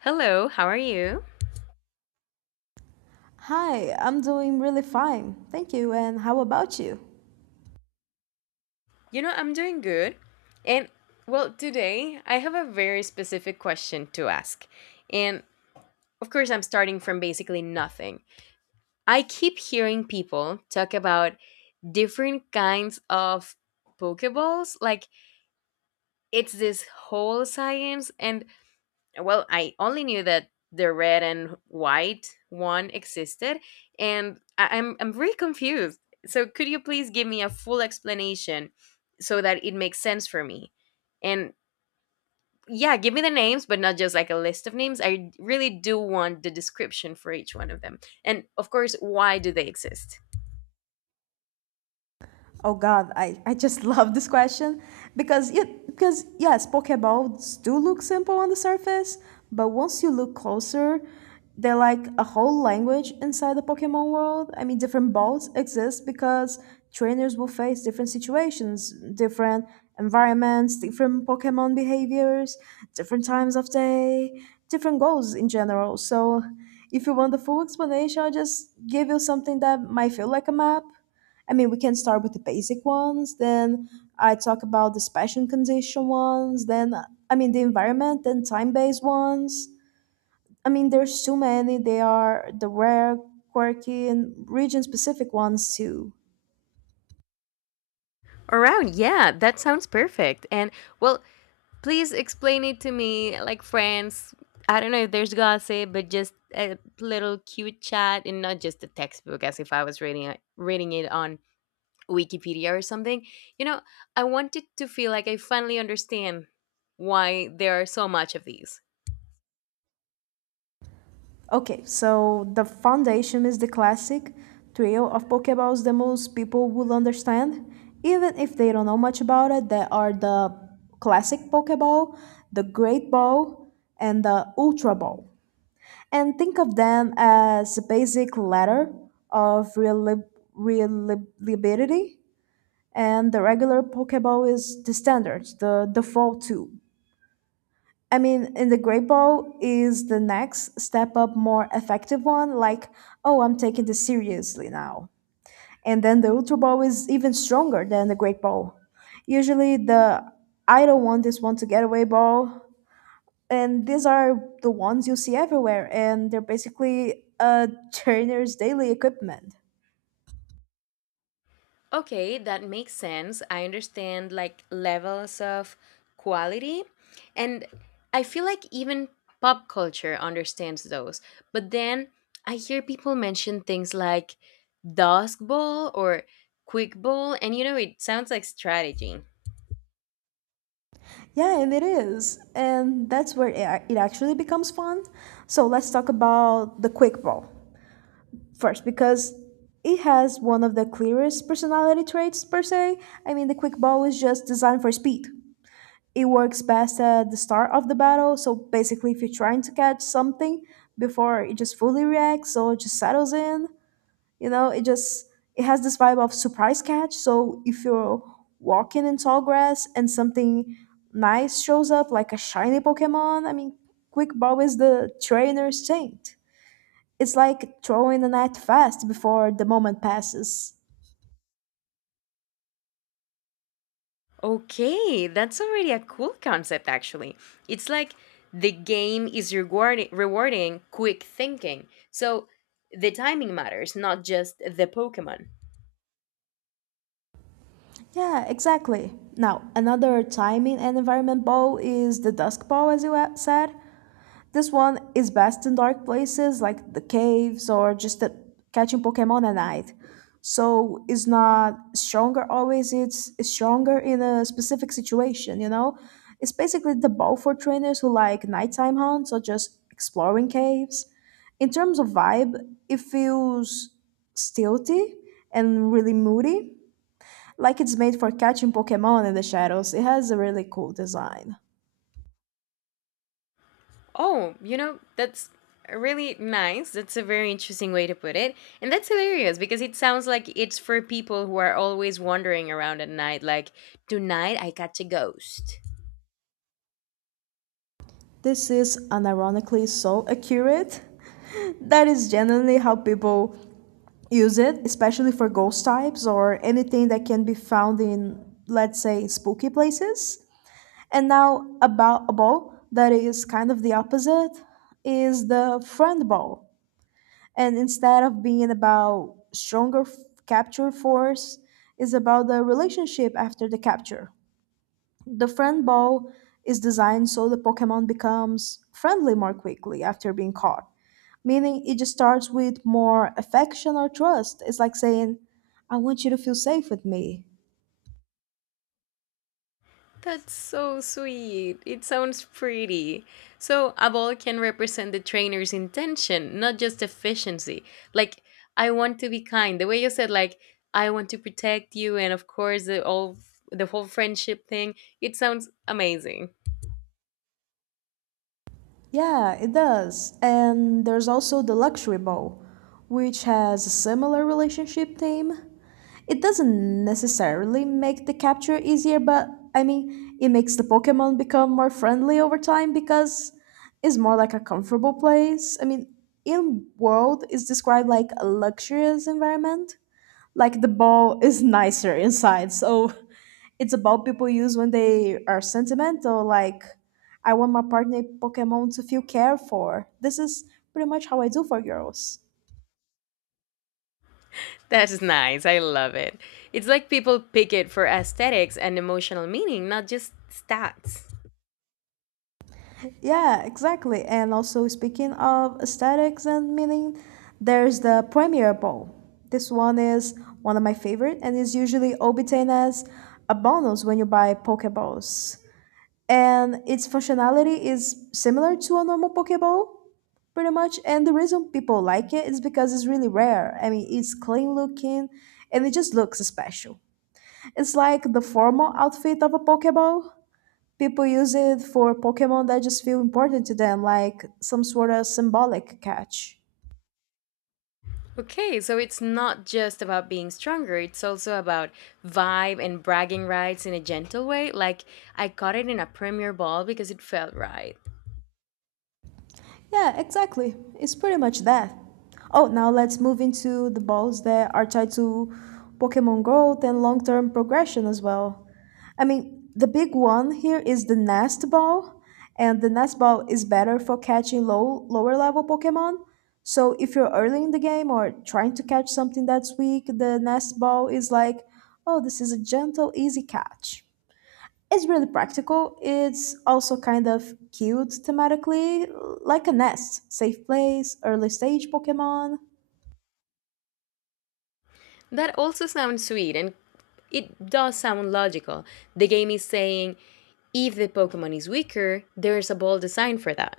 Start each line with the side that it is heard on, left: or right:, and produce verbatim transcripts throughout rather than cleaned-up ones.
left: Hello, how are you?
right: Hi, I'm doing really fine. Thank you. And how about you?
left: You know, I'm doing good. And, well, today I have a very specific question to ask. And, of course, I'm starting from basically nothing. I keep hearing people talk about different kinds of Pokeballs. Like, it's this whole science, and, well, I only knew that the red and white one existed, and I- I'm I'm very confused. So could you please give me a full explanation so that it makes sense for me? And yeah, give me the names, but not just like a list of names. I really do want the description for each one of them. And of course, why do they exist?
right: Oh God, I, I just love this question because it, because yes, Pokeballs do look simple on the surface, but once you look closer, they're like a whole language inside the Pokemon world. I mean, different balls exist because trainers will face different situations, different environments, different Pokemon behaviors, different times of day, different goals in general. So, if you want the full explanation, I'll just give you something that might feel like a map. I mean, we can start with the basic ones, then I talk about the special condition ones, then I mean the environment, then time based ones. I mean, there's too many. They are the rare, quirky, and region specific ones too.
left: Around, yeah, that sounds perfect. And, well, please explain it to me, like friends. I don't know if there's gossip, but just a little cute chat and not just a textbook as if I was reading it, reading it on Wikipedia or something. You know, I wanted to feel like I finally understand why there are so much of these.
right: Okay, so the foundation is the classic trio of Pokeballs that most people will understand, even if they don't know much about it. They are the classic Pokeball, the Great Ball, and the Ultra Ball. And think of them as a basic ladder of reliability. And the regular Pokeball is the standard, the default tool. I mean, and the Great Ball is the next step up, more effective one. Like, oh, I'm taking this seriously now. And then the Ultra Ball is even stronger than the Great Ball, usually the I don't want this one to get away ball. And these are the ones you see everywhere, and they're basically a trainer's daily equipment.
left: Okay, that makes sense. I understand like levels of quality. And I feel like even pop culture understands those. But then I hear people mention things like Dusk Bowl or Quick Bowl, and you know, it sounds like strategy.
right: Yeah, and it is. And that's where it ac- it actually becomes fun. So let's talk about the Quick Ball first, because it has one of the clearest personality traits, per se. I mean, the Quick Ball is just designed for speed. It works best at the start of the battle, so basically if you're trying to catch something before it just fully reacts or just settles in, you know it just it has this vibe of surprise catch. So if you're walking in tall grass and something nice shows up, like a shiny Pokemon, I mean, Quick Bob is the trainer's saint. It's like throwing a net fast before the moment passes.
left: Okay, that's already a cool concept actually. It's like the game is rewarding rewarding quick thinking. So the timing matters, not just the Pokemon.
right: Yeah, exactly. Now another timing and environment ball is the Dusk Ball, as you a- said. This one is best in dark places like the caves or just at catching Pokemon at night. So it's not stronger always, it's, it's stronger in a specific situation, you know? It's basically the ball for trainers who like nighttime hunts or just exploring caves. In terms of vibe, it feels stealthy and really moody, like it's made for catching Pokemon in the shadows. It has a really cool design.
left: Oh, you know, that's really nice. That's a very interesting way to put it. And that's hilarious because it sounds like it's for people who are always wandering around at night, like, tonight I catch a ghost.
right: This is unironically so accurate. That is generally how people use it, especially for ghost types or anything that can be found in, let's say, spooky places. And now about a ball that is kind of the opposite is the friend ball. And instead of being about stronger f- capture force, is about the relationship after the capture. The friend ball is designed so the Pokemon becomes friendly more quickly after being caught, meaning it just starts with more affection or trust. It's like saying, I want you to feel safe with me.
left: That's so sweet. It sounds pretty. So a ball can represent the trainer's intention, not just efficiency. Like, I want to be kind. The way you said, like, I want to protect you, and of course, the all the whole friendship thing. It sounds amazing.
right: Yeah, it does. And there's also the luxury ball, which has a similar relationship theme. It doesn't necessarily make the capture easier, but I mean, it makes the Pokemon become more friendly over time because it's more like a comfortable place. I mean, in World is described like a luxurious environment. Like the ball is nicer inside, so it's a ball people use when they are sentimental. Like, I want my partner Pokemon to feel cared for. This is pretty much how I do for girls.
left: That is nice. I love it. It's like people pick it for aesthetics and emotional meaning, not just stats.
right: Yeah, exactly. And also, speaking of aesthetics and meaning, there's the Premier Bowl. This one is one of my favorite and is usually obtained as a bonus when you buy Pokeballs. And its functionality is similar to a normal Pokeball, pretty much. And the reason people like it is because it's really rare. I mean, it's clean looking and it just looks special. It's like the formal outfit of a Pokeball, people use it for Pokemon that just feel important to them, like some sort of symbolic catch.
left: Okay, so it's not just about being stronger, it's also about vibe and bragging rights in a gentle way, like I caught it in a premier ball because it felt right.
right: Yeah, exactly. It's pretty much that. Oh, now let's move into the balls that are tied to Pokemon growth and long term progression as well. I mean, the big one here is the Nest Ball, and the Nest Ball is better for catching low lower level Pokemon. So if you're early in the game or trying to catch something that's weak, the Nest Ball is like, oh, this is a gentle, easy catch. It's really practical. It's also kind of cute thematically, like a nest, safe place, early stage Pokemon.
left: That also sounds sweet and it does sound logical. The game is saying if the Pokemon is weaker, there's a ball designed for that.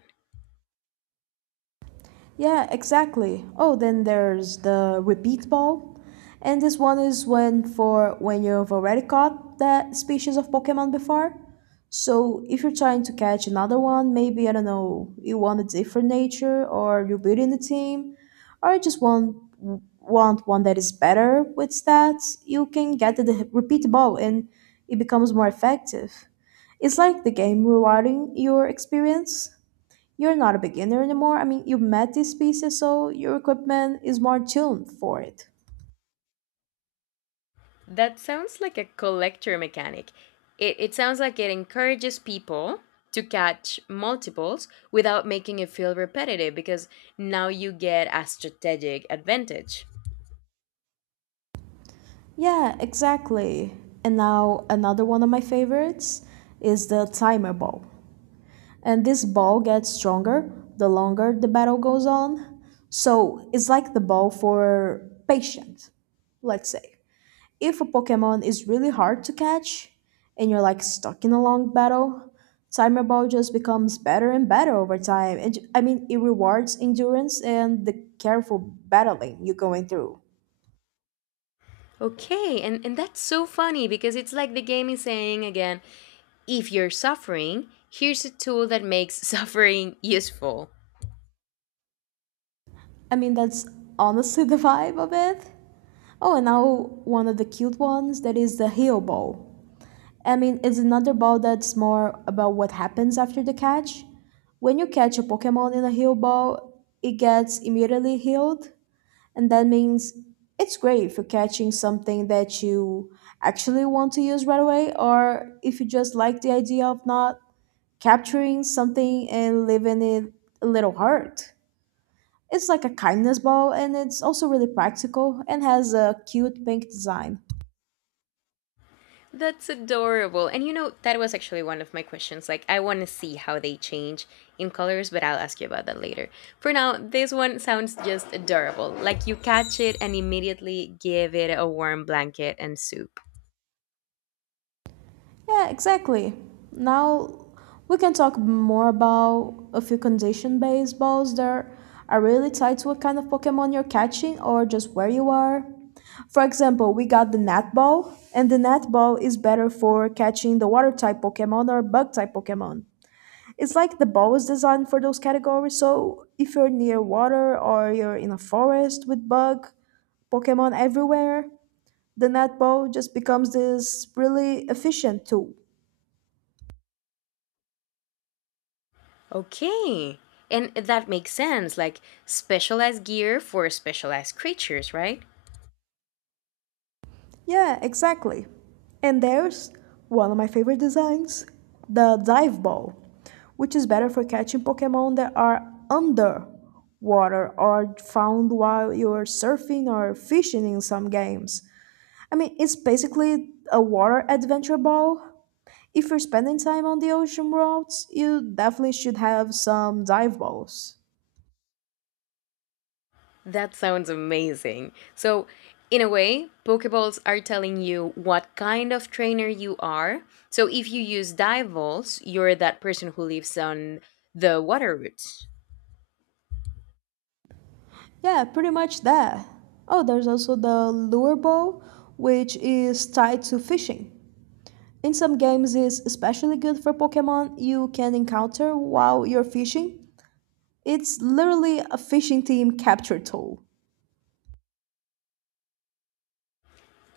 right: Yeah, exactly. Oh, then there's the repeat ball. And this one is when for when you've already caught that species of Pokemon before. So if you're trying to catch another one, maybe I don't know, you want a different nature or you're building a team, or you just want want one that is better with stats, you can get the repeat ball and it becomes more effective. It's like the game rewarding your experience. You're not a beginner anymore. I mean, you met this species, so your equipment is more tuned for it.
left: That sounds like a collector mechanic. It, it sounds like it encourages people to catch multiples without making it feel repetitive because now you get a strategic advantage.
right: Yeah, exactly. And now another one of my favorites is the timer ball. And this ball gets stronger the longer the battle goes on. So it's like the ball for patience, let's say. If a Pokemon is really hard to catch and you're like stuck in a long battle, Timer Ball just becomes better and better over time. And I mean, it rewards endurance and the careful battling you're going through.
left: Okay, and, and that's so funny because it's like the game is saying again if you're suffering, here's a tool that makes suffering useful.
right: I mean, that's honestly the vibe of it. Oh, and now one of the cute ones that is the Heal Ball. I mean, it's another ball that's more about what happens after the catch. When you catch a Pokemon in a heal ball, it gets immediately healed. And that means it's great for catching something that you actually want to use right away, or if you just like the idea of not capturing something and leaving it a little hurt. It's like a kindness ball, and it's also really practical and has a cute pink design.
left: That's adorable. And you know, that was actually one of my questions. Like, I want to see how they change in colors, but I'll ask you about that later. For now, this one sounds just adorable. Like, you catch it and immediately give it a warm blanket and soup.
right: Yeah, exactly. Now we can talk more about a few condition based balls that are really tied to what kind of Pokemon you're catching or just where you are. For example, we got the net ball, and the net ball is better for catching the water type Pokemon or bug type Pokemon. It's like the ball is designed for those categories, so if you're near water or you're in a forest with bug Pokemon everywhere, the net ball just becomes this really efficient tool.
left: Okay. And that makes sense. Like, specialized gear for specialized creatures, right?
right: Yeah, exactly. And there's one of my favorite designs the dive ball, which is better for catching Pokemon that are underwater or found while you're surfing or fishing in some games. I mean, it's basically a water adventure ball. If you're spending time on the ocean routes, you definitely should have some dive balls.
left: That sounds amazing. So in a way, Pokeballs are telling you what kind of trainer you are. So if you use dive balls, you're that person who lives on the water routes.
right: Yeah, pretty much that. Oh, there's also the lure ball, which is tied to fishing. In some games is especially good for Pokemon you can encounter while you're fishing. It's literally a fishing team capture tool.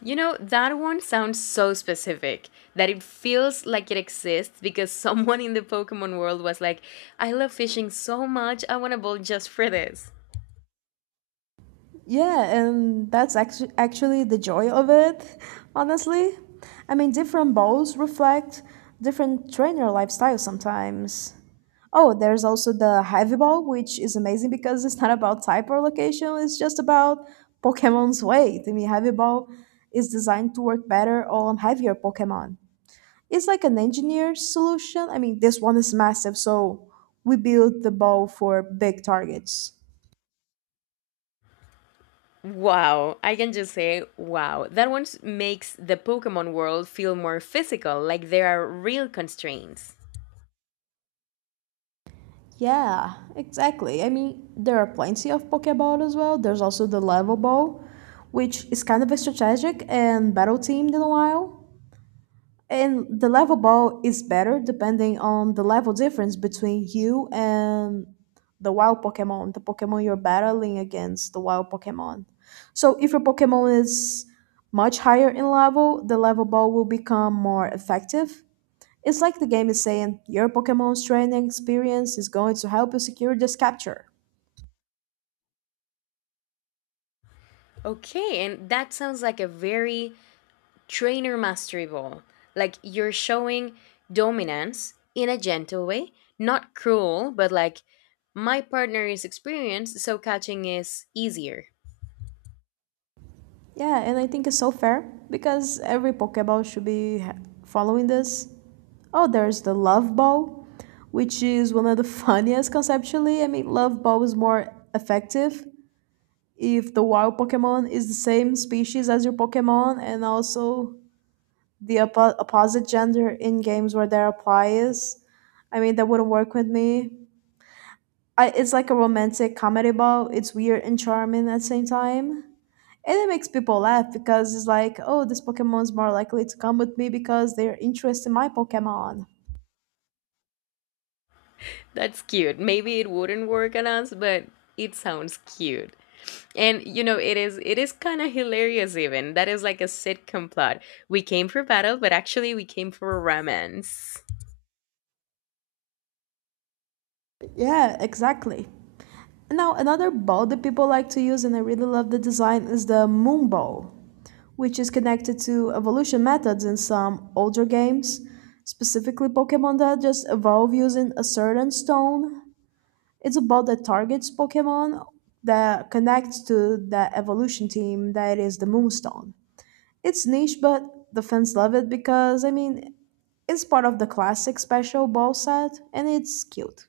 left: You know, that one sounds so specific that it feels like it exists because someone in the Pokemon world was like, I love fishing so much, I want a ball just for this.
right: Yeah, and that's actu- actually the joy of it, honestly. I mean, different bowls reflect different trainer lifestyles sometimes. Oh, there's also the heavy ball, which is amazing because it's not about type or location, it's just about Pokemon's weight. I mean, heavy ball is designed to work better on heavier Pokemon. It's like an engineer solution. I mean, this one is massive, so we build the bow for big targets.
left: Wow, I can just say wow. That one makes the Pokemon world feel more physical, like there are real constraints.
right: Yeah, exactly. I mean, there are plenty of Pokeball as well. There's also the level bow, which is kind of a strategic and battle themed in a while. And the level ball is better depending on the level difference between you and the wild Pokemon, the Pokemon you're battling against, the wild Pokemon. So if your Pokemon is much higher in level, the level ball will become more effective. It's like the game is saying your Pokemon's training experience is going to help you secure this capture.
left: Okay, and that sounds like a very trainer mastery ball. Like you're showing dominance in a gentle way, not cruel, but like my partner is experienced, so catching is easier.
right: Yeah, and I think it's so fair because every Pokeball should be ha- following this. Oh, there's the love ball, which is one of the funniest conceptually. I mean, love ball is more effective if the wild Pokemon is the same species as your Pokemon and also the oppo- opposite gender in games where there applies. I mean, that wouldn't work with me. I, it's like a romantic comedy ball. It's weird and charming at the same time. And it makes people laugh because it's like, oh, this Pokemon's more likely to come with me because they're interested in my Pokemon.
left: That's cute. Maybe it wouldn't work on us, but it sounds cute. And you know, it is it is kind of hilarious even. That is like a sitcom plot. We came for battle, but actually we came for romance.
right: Yeah, exactly. Now, another ball that people like to use, and I really love the design, is the moon ball, which is connected to evolution methods in some older games, specifically Pokemon that just evolve using a certain stone. It's a ball that targets Pokemon that connects to the evolution team that is the Moonstone. It's niche, but the fans love it because, I mean, it's part of the classic special ball set and it's cute.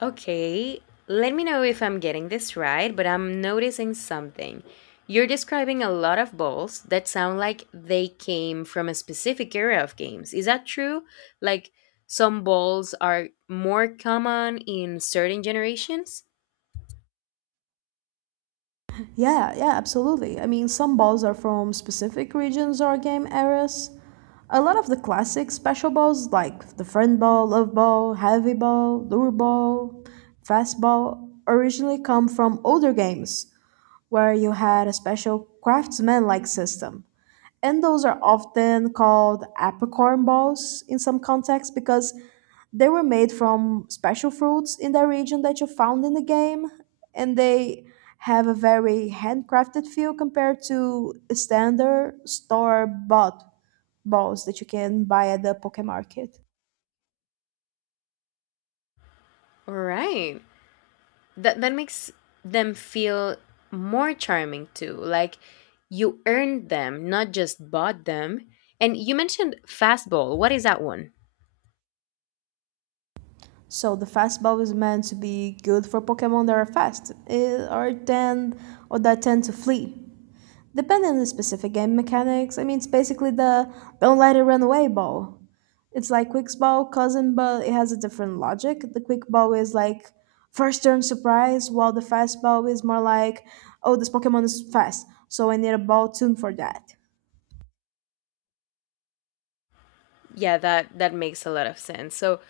left: Okay, let me know if I'm getting this right, but I'm noticing something. You're describing a lot of balls that sound like they came from a specific area of games. Is that true? Like, some balls are more common in certain generations?
right: Yeah, yeah, absolutely. I mean, some balls are from specific regions or game eras. A lot of the classic special balls, like the friend ball, love ball, heavy ball, lure ball, fast ball, originally come from older games where you had a special craftsman like system. And those are often called apricorn balls in some contexts because they were made from special fruits in the region that you found in the game, and they have a very handcrafted feel compared to standard store bought balls that you can buy at the Poké Market.
left: All right, that that makes them feel more charming too, like you earned them, not just bought them. And you mentioned fastball, what is that one?
right: So the fast ball is meant to be good for Pokemon that are fast eh, or tend or that tend to flee. Depending on the specific game mechanics, I mean it's basically the don't let it run away ball. It's like quick ball, cousin, but it has a different logic. The quick ball is like first turn surprise, while the fast ball is more like, oh, this Pokemon is fast, so I need a ball tuned for that.
left: Yeah, that that makes a lot of sense. So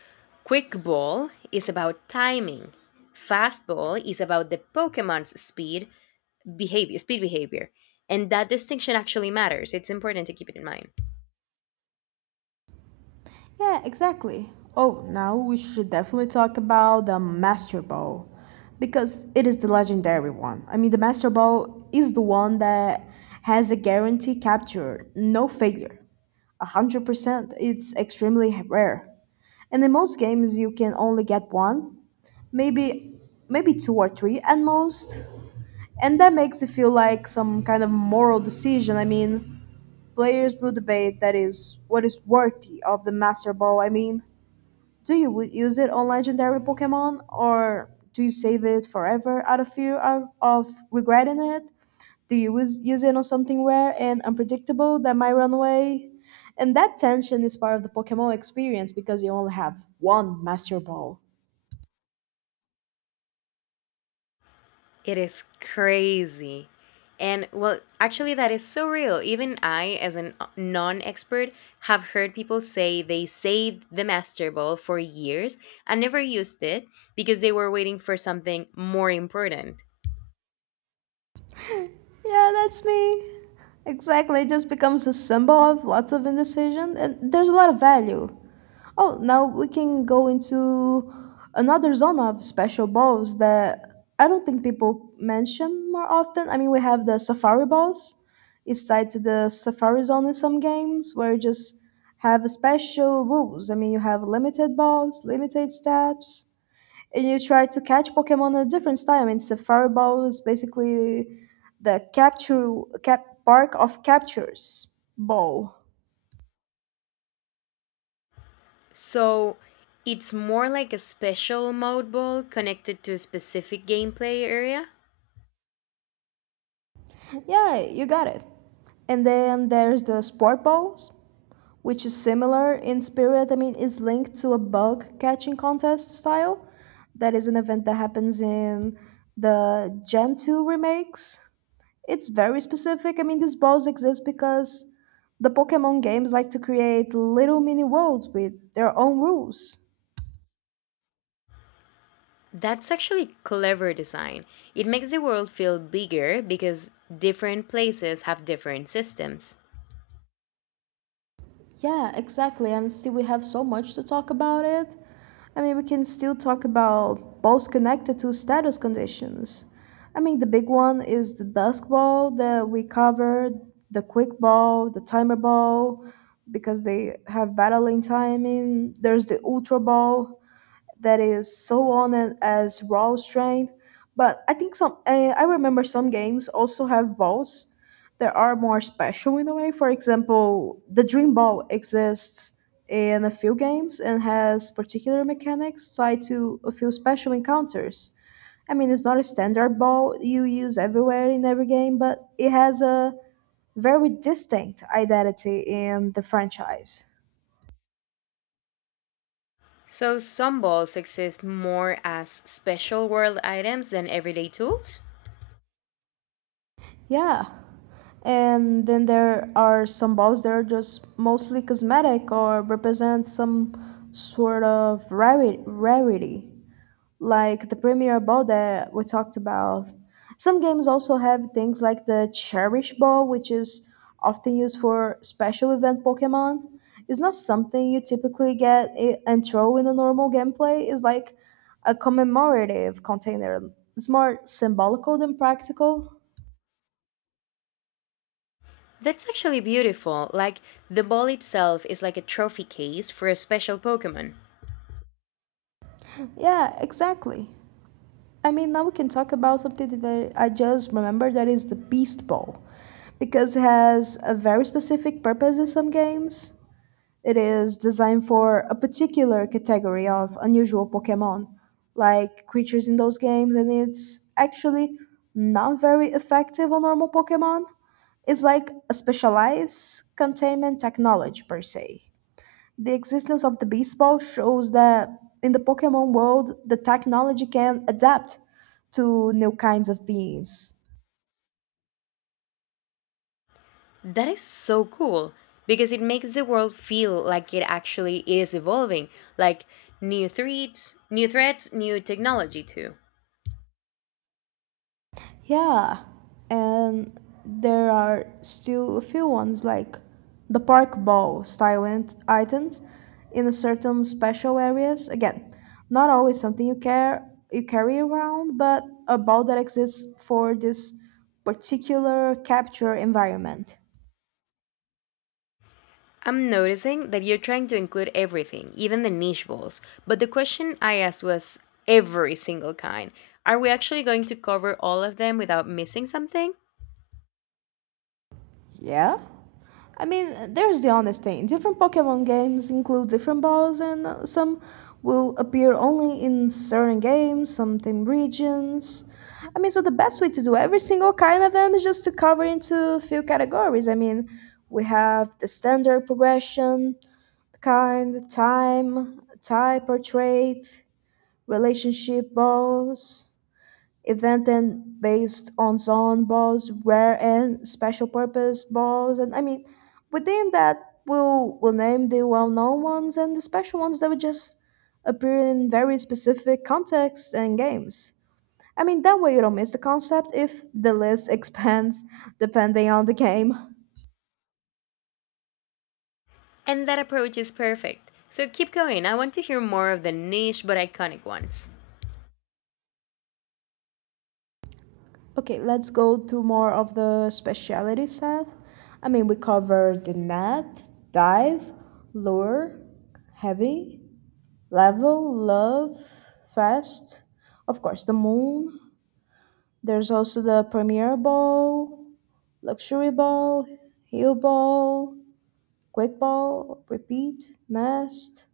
left: quick ball is about timing, fastball is about the Pokemon's speed behavior speed behavior and that distinction actually matters. It's important to keep it in mind.
right: Yeah, exactly. Oh, now we should definitely talk about the Master Ball because it is the legendary one. I mean, the Master Ball is the one that has a guarantee capture, no failure. one hundred percent, it's extremely rare. And in most games, you can only get one, maybe maybe two or three at most, and that makes it feel like some kind of moral decision. I mean, players will debate that is what is worthy of the master ball. I mean, do you w- use it on legendary pokemon, or do you save it forever out of fear of, of regretting it? Do you use, use it on something rare and unpredictable that might run away? And that tension is part of the pokemon experience because you only have one master ball.
left: It is crazy. And, well, actually, that is so real. Even I, as a non expert, have heard people say they saved the Master Ball for years and never used it because they were waiting for something more important.
right: Yeah, that's me. Exactly, it just becomes a symbol of lots of indecision, and there's a lot of value. Oh, now we can go into another zone of special balls that I don't think people mention more often. I mean, we have the safari balls. It's tied to the safari zone in some games where you just have special rules. I mean, you have limited balls, limited steps, and you try to catch Pokemon at a different time. And Safari Ball is basically the capture cap park of captures ball.
left: So it's more like a special mode ball connected to a specific gameplay area.
right: Yeah, you got it. And then there's the sport balls, which is similar in spirit. I mean, it's linked to a bug catching contest style. That is an event that happens in the Gen two remakes. It's very specific. I mean, these balls exist because the Pokemon games like to create little mini worlds with their own rules.
left: That's actually clever design. It makes the world feel bigger because different places have different systems.
right: Yeah, exactly. And still, we have so much to talk about it. I mean, we can still talk about balls connected to status conditions. I mean, the big one is the dusk ball that we covered, the quick ball, the timer ball, because they have battling timing. There's the ultra ball that is so on it as raw strength. But I think some, uh, I remember some games also have balls that are more special in a way. For example, the Dream Ball exists in a few games and has particular mechanics tied to a few special encounters. I mean, it's not a standard ball you use everywhere in every game, but it has a very distinct identity in the franchise.
left: So some balls exist more as special world items than everyday tools?
right: Yeah, and then there are some balls that are just mostly cosmetic or represent some sort of rari- rarity, like the Premier Ball that we talked about. Some games also have things like the Cherish Ball, which is often used for special event Pokemon. It's not something you typically get i- and throw in a normal gameplay. It's like a commemorative container. It's more symbolical than practical.
left: That's actually beautiful. Like, the ball itself is like a trophy case for a special Pokemon.
right: Yeah, exactly. I mean, now we can talk about something that I just remember that is the Beast Ball, because it has a very specific purpose in some games. It is designed for a particular category of unusual Pokemon, like creatures in those games, and it's actually not very effective on normal Pokemon. It's like a specialized containment technology, per se. The existence of the baseball shows that in the Pokemon world, the technology can adapt to new kinds of beings.
left: That is so cool because it makes the world feel like it actually is evolving, like new threats, new threats, new technology too.
right: Yeah, and there are still a few ones like the park ball style ent- items in a certain special areas. Again, not always something you care you carry around, but a ball that exists for this particular capture environment.
left: I'm noticing that you're trying to include everything, even the niche balls. But the question I asked was every single kind. Are we actually going to cover all of them without missing something?
right: Yeah. I mean, there's the honest thing. Different Pokemon games include different balls, and uh, some will appear only in certain games, some in regions. I mean, so the best way to do every single kind of them is just to cover into a few categories. I mean, we have the standard progression, kind, time, type or trait, relationship balls, event and based on zone balls, rare and special purpose balls, and I mean, within that we'll we'll name the well-known ones and the special ones that would just appear in very specific contexts and games. I mean, that way you don't miss the concept if the list expands depending on the game.
left: And that approach is perfect. So keep going. I want to hear more of the niche but iconic ones.
right: Okay, let's go to more of the speciality set. I mean, we covered the net, dive, lure, heavy, level, love, fast, of course the moon, there's also the premier ball, luxury ball, heel ball, quick ball, repeat, nest.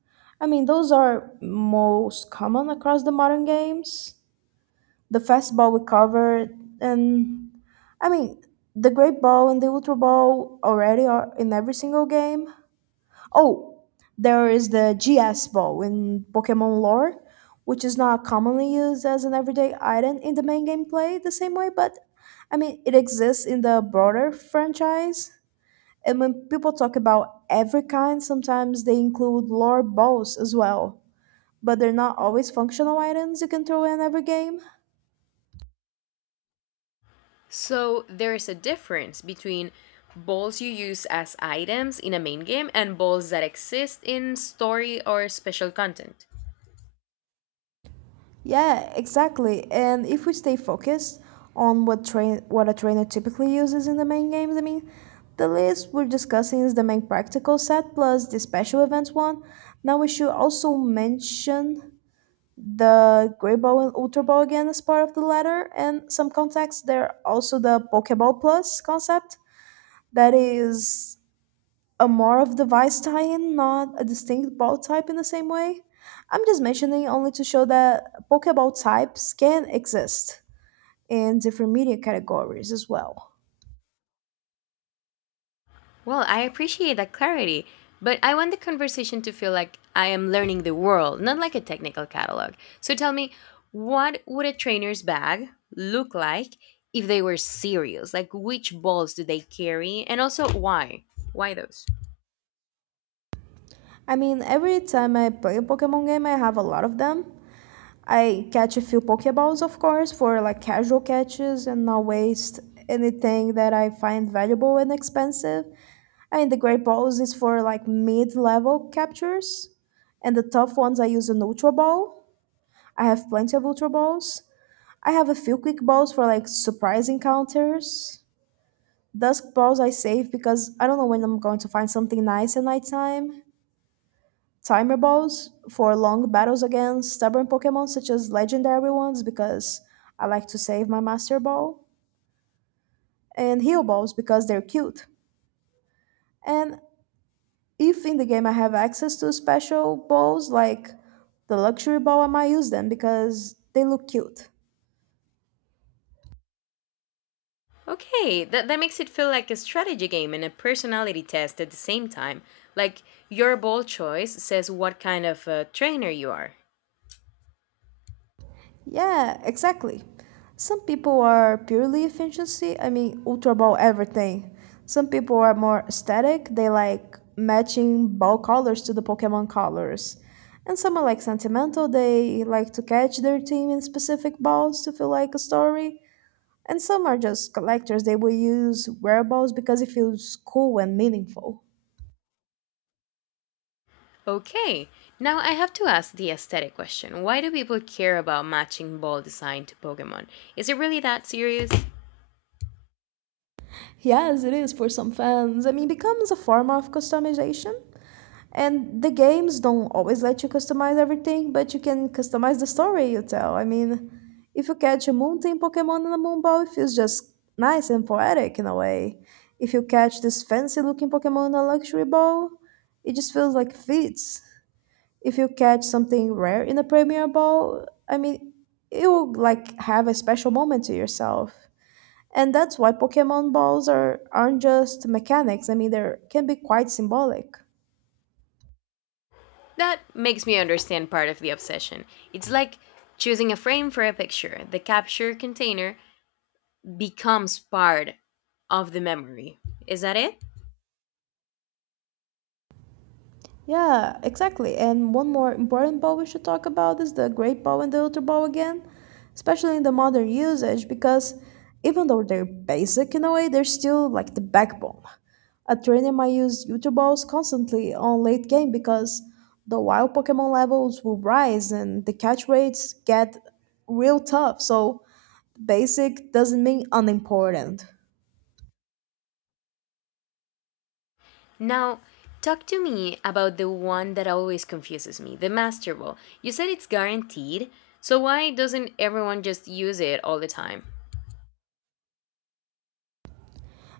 right: I mean, those are most common across the modern games. The fast ball we covered, and I mean, the great ball and the ultra ball already are in every single game. Oh, there is the G S Ball in Pokemon lore, which is not commonly used as an everyday item in the main gameplay the same way, but I mean, it exists in the broader franchise. And when people talk about every kind, sometimes they include lore balls as well, but they're not always functional items you can throw in every game.
left: So there is a difference between balls you use as items in a main game and balls that exist in story or special content.
right: Yeah, exactly. And if we stay focused on what train what a trainer typically uses in the main games, I mean, the list we're discussing is the main practical set plus the special events one. Now we should also mention the Grey Ball and Ultra Ball again as part of the latter, and some context there also the Pokeball Plus concept that is a more of the vice tie-in, not a distinct ball type in the same way. I'm just mentioning only to show that Pokeball types can exist in different media categories as well.
left: Well, I appreciate that clarity, but I want the conversation to feel like I am learning the world, not like a technical catalog. So tell me, what would a trainer's bag look like if they were serious? Like, which balls do they carry, and also why? Why those?
right: I mean, every time I play a Pokemon game, I have a lot of them. I catch a few Pokeballs, of course, for like casual catches and not waste anything that I find valuable and expensive. I mean, the Great Balls is for like mid level captures, and the tough ones I use an Ultra Ball. I have plenty of Ultra Balls. I have a few Quick Balls for like surprise encounters. Dusk Balls I save because I don't know when I'm going to find something nice at nighttime. Timer Balls for long battles against stubborn Pokemon such as legendary ones because I like to save my Master Ball. And Heal Balls because they're cute. And if in the game I have access to special balls like the luxury ball, I might use them because they look cute.
left: Okay, that, that makes it feel like a strategy game and a personality test at the same time. Like, your ball choice says what kind of uh trainer you are.
right: Yeah, exactly. Some people are purely efficiency, I mean, ultra ball everything. Some people are more aesthetic, they like matching ball colors to the Pokemon colors. And some are like sentimental, they like to catch their team in specific balls to feel like a story. And some are just collectors, they will use wearables because it feels cool and meaningful.
left: Okay, now I have to ask the aesthetic question. Why do people care about matching ball design to Pokemon? Is it really that serious?
right: Yes, it is for some fans. I mean, it becomes a form of customization. And the games don't always let you customize everything, but you can customize the story you tell. I mean, if you catch a mountain Pokemon in a moonball, it feels just nice and poetic in a way. If you catch this fancy looking Pokemon in a luxury ball, it just feels like fits. If you catch something rare in a premier ball, I mean, you will like have a special moment to yourself. And that's why Pokemon balls are aren't just mechanics. I mean, they can be quite symbolic.
left: That makes me understand part of the obsession. It's like choosing a frame for a picture. The capture container becomes part of the memory. Is that it?
right: Yeah, exactly. And one more important bow we should talk about is the great bow and the ultra bow again, especially in the modern usage, because even though they're basic in a way, they're still like the backbone. At Trinium, I use ultra bows constantly on late game because the wild Pokemon levels will rise and the catch rates get real tough, so basic doesn't mean unimportant.
left: Now, talk to me about the one that always confuses me, the Master Ball. You said it's guaranteed, so why doesn't everyone just use it all the time?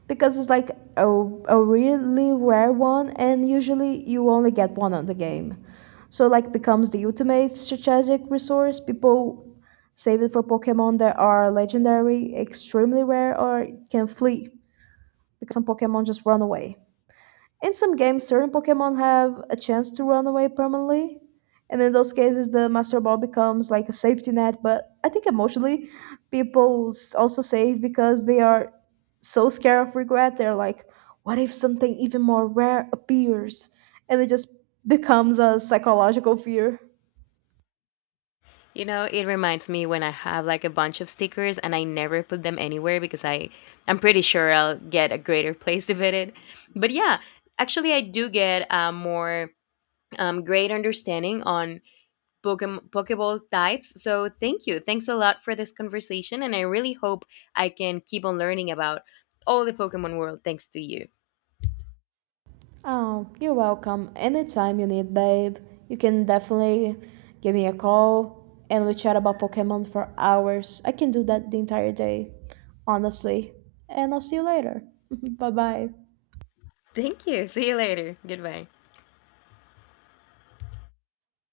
right: Because it's like a, a really rare one and usually you only get one on the game, so like becomes the ultimate strategic resource. People save it for pokemon that are legendary, extremely rare, or can flee because some pokemon just run away. In some games, certain Pokemon have a chance to run away permanently. And in those cases, the Master Ball becomes like a safety net. But I think emotionally, people s- also save because they are so scared of regret. They're like, what if something even more rare appears? And it just becomes a psychological fear.
left: You know, it reminds me when I have like a bunch of stickers and I never put them anywhere because I I'm pretty sure I'll get a greater place to put it. But yeah, actually I do get a more um, great understanding on Pokemon Pokeball types. So thank you. Thanks a lot for this conversation and I really hope I can keep on learning about all the Pokemon world thanks to you.
right: Oh, you're welcome. Anytime you need, babe. You can definitely give me a call and we chat about Pokemon for hours. I can do that the entire day, honestly. And I'll see you later. Bye bye.
left: Thank you. See you later. Goodbye.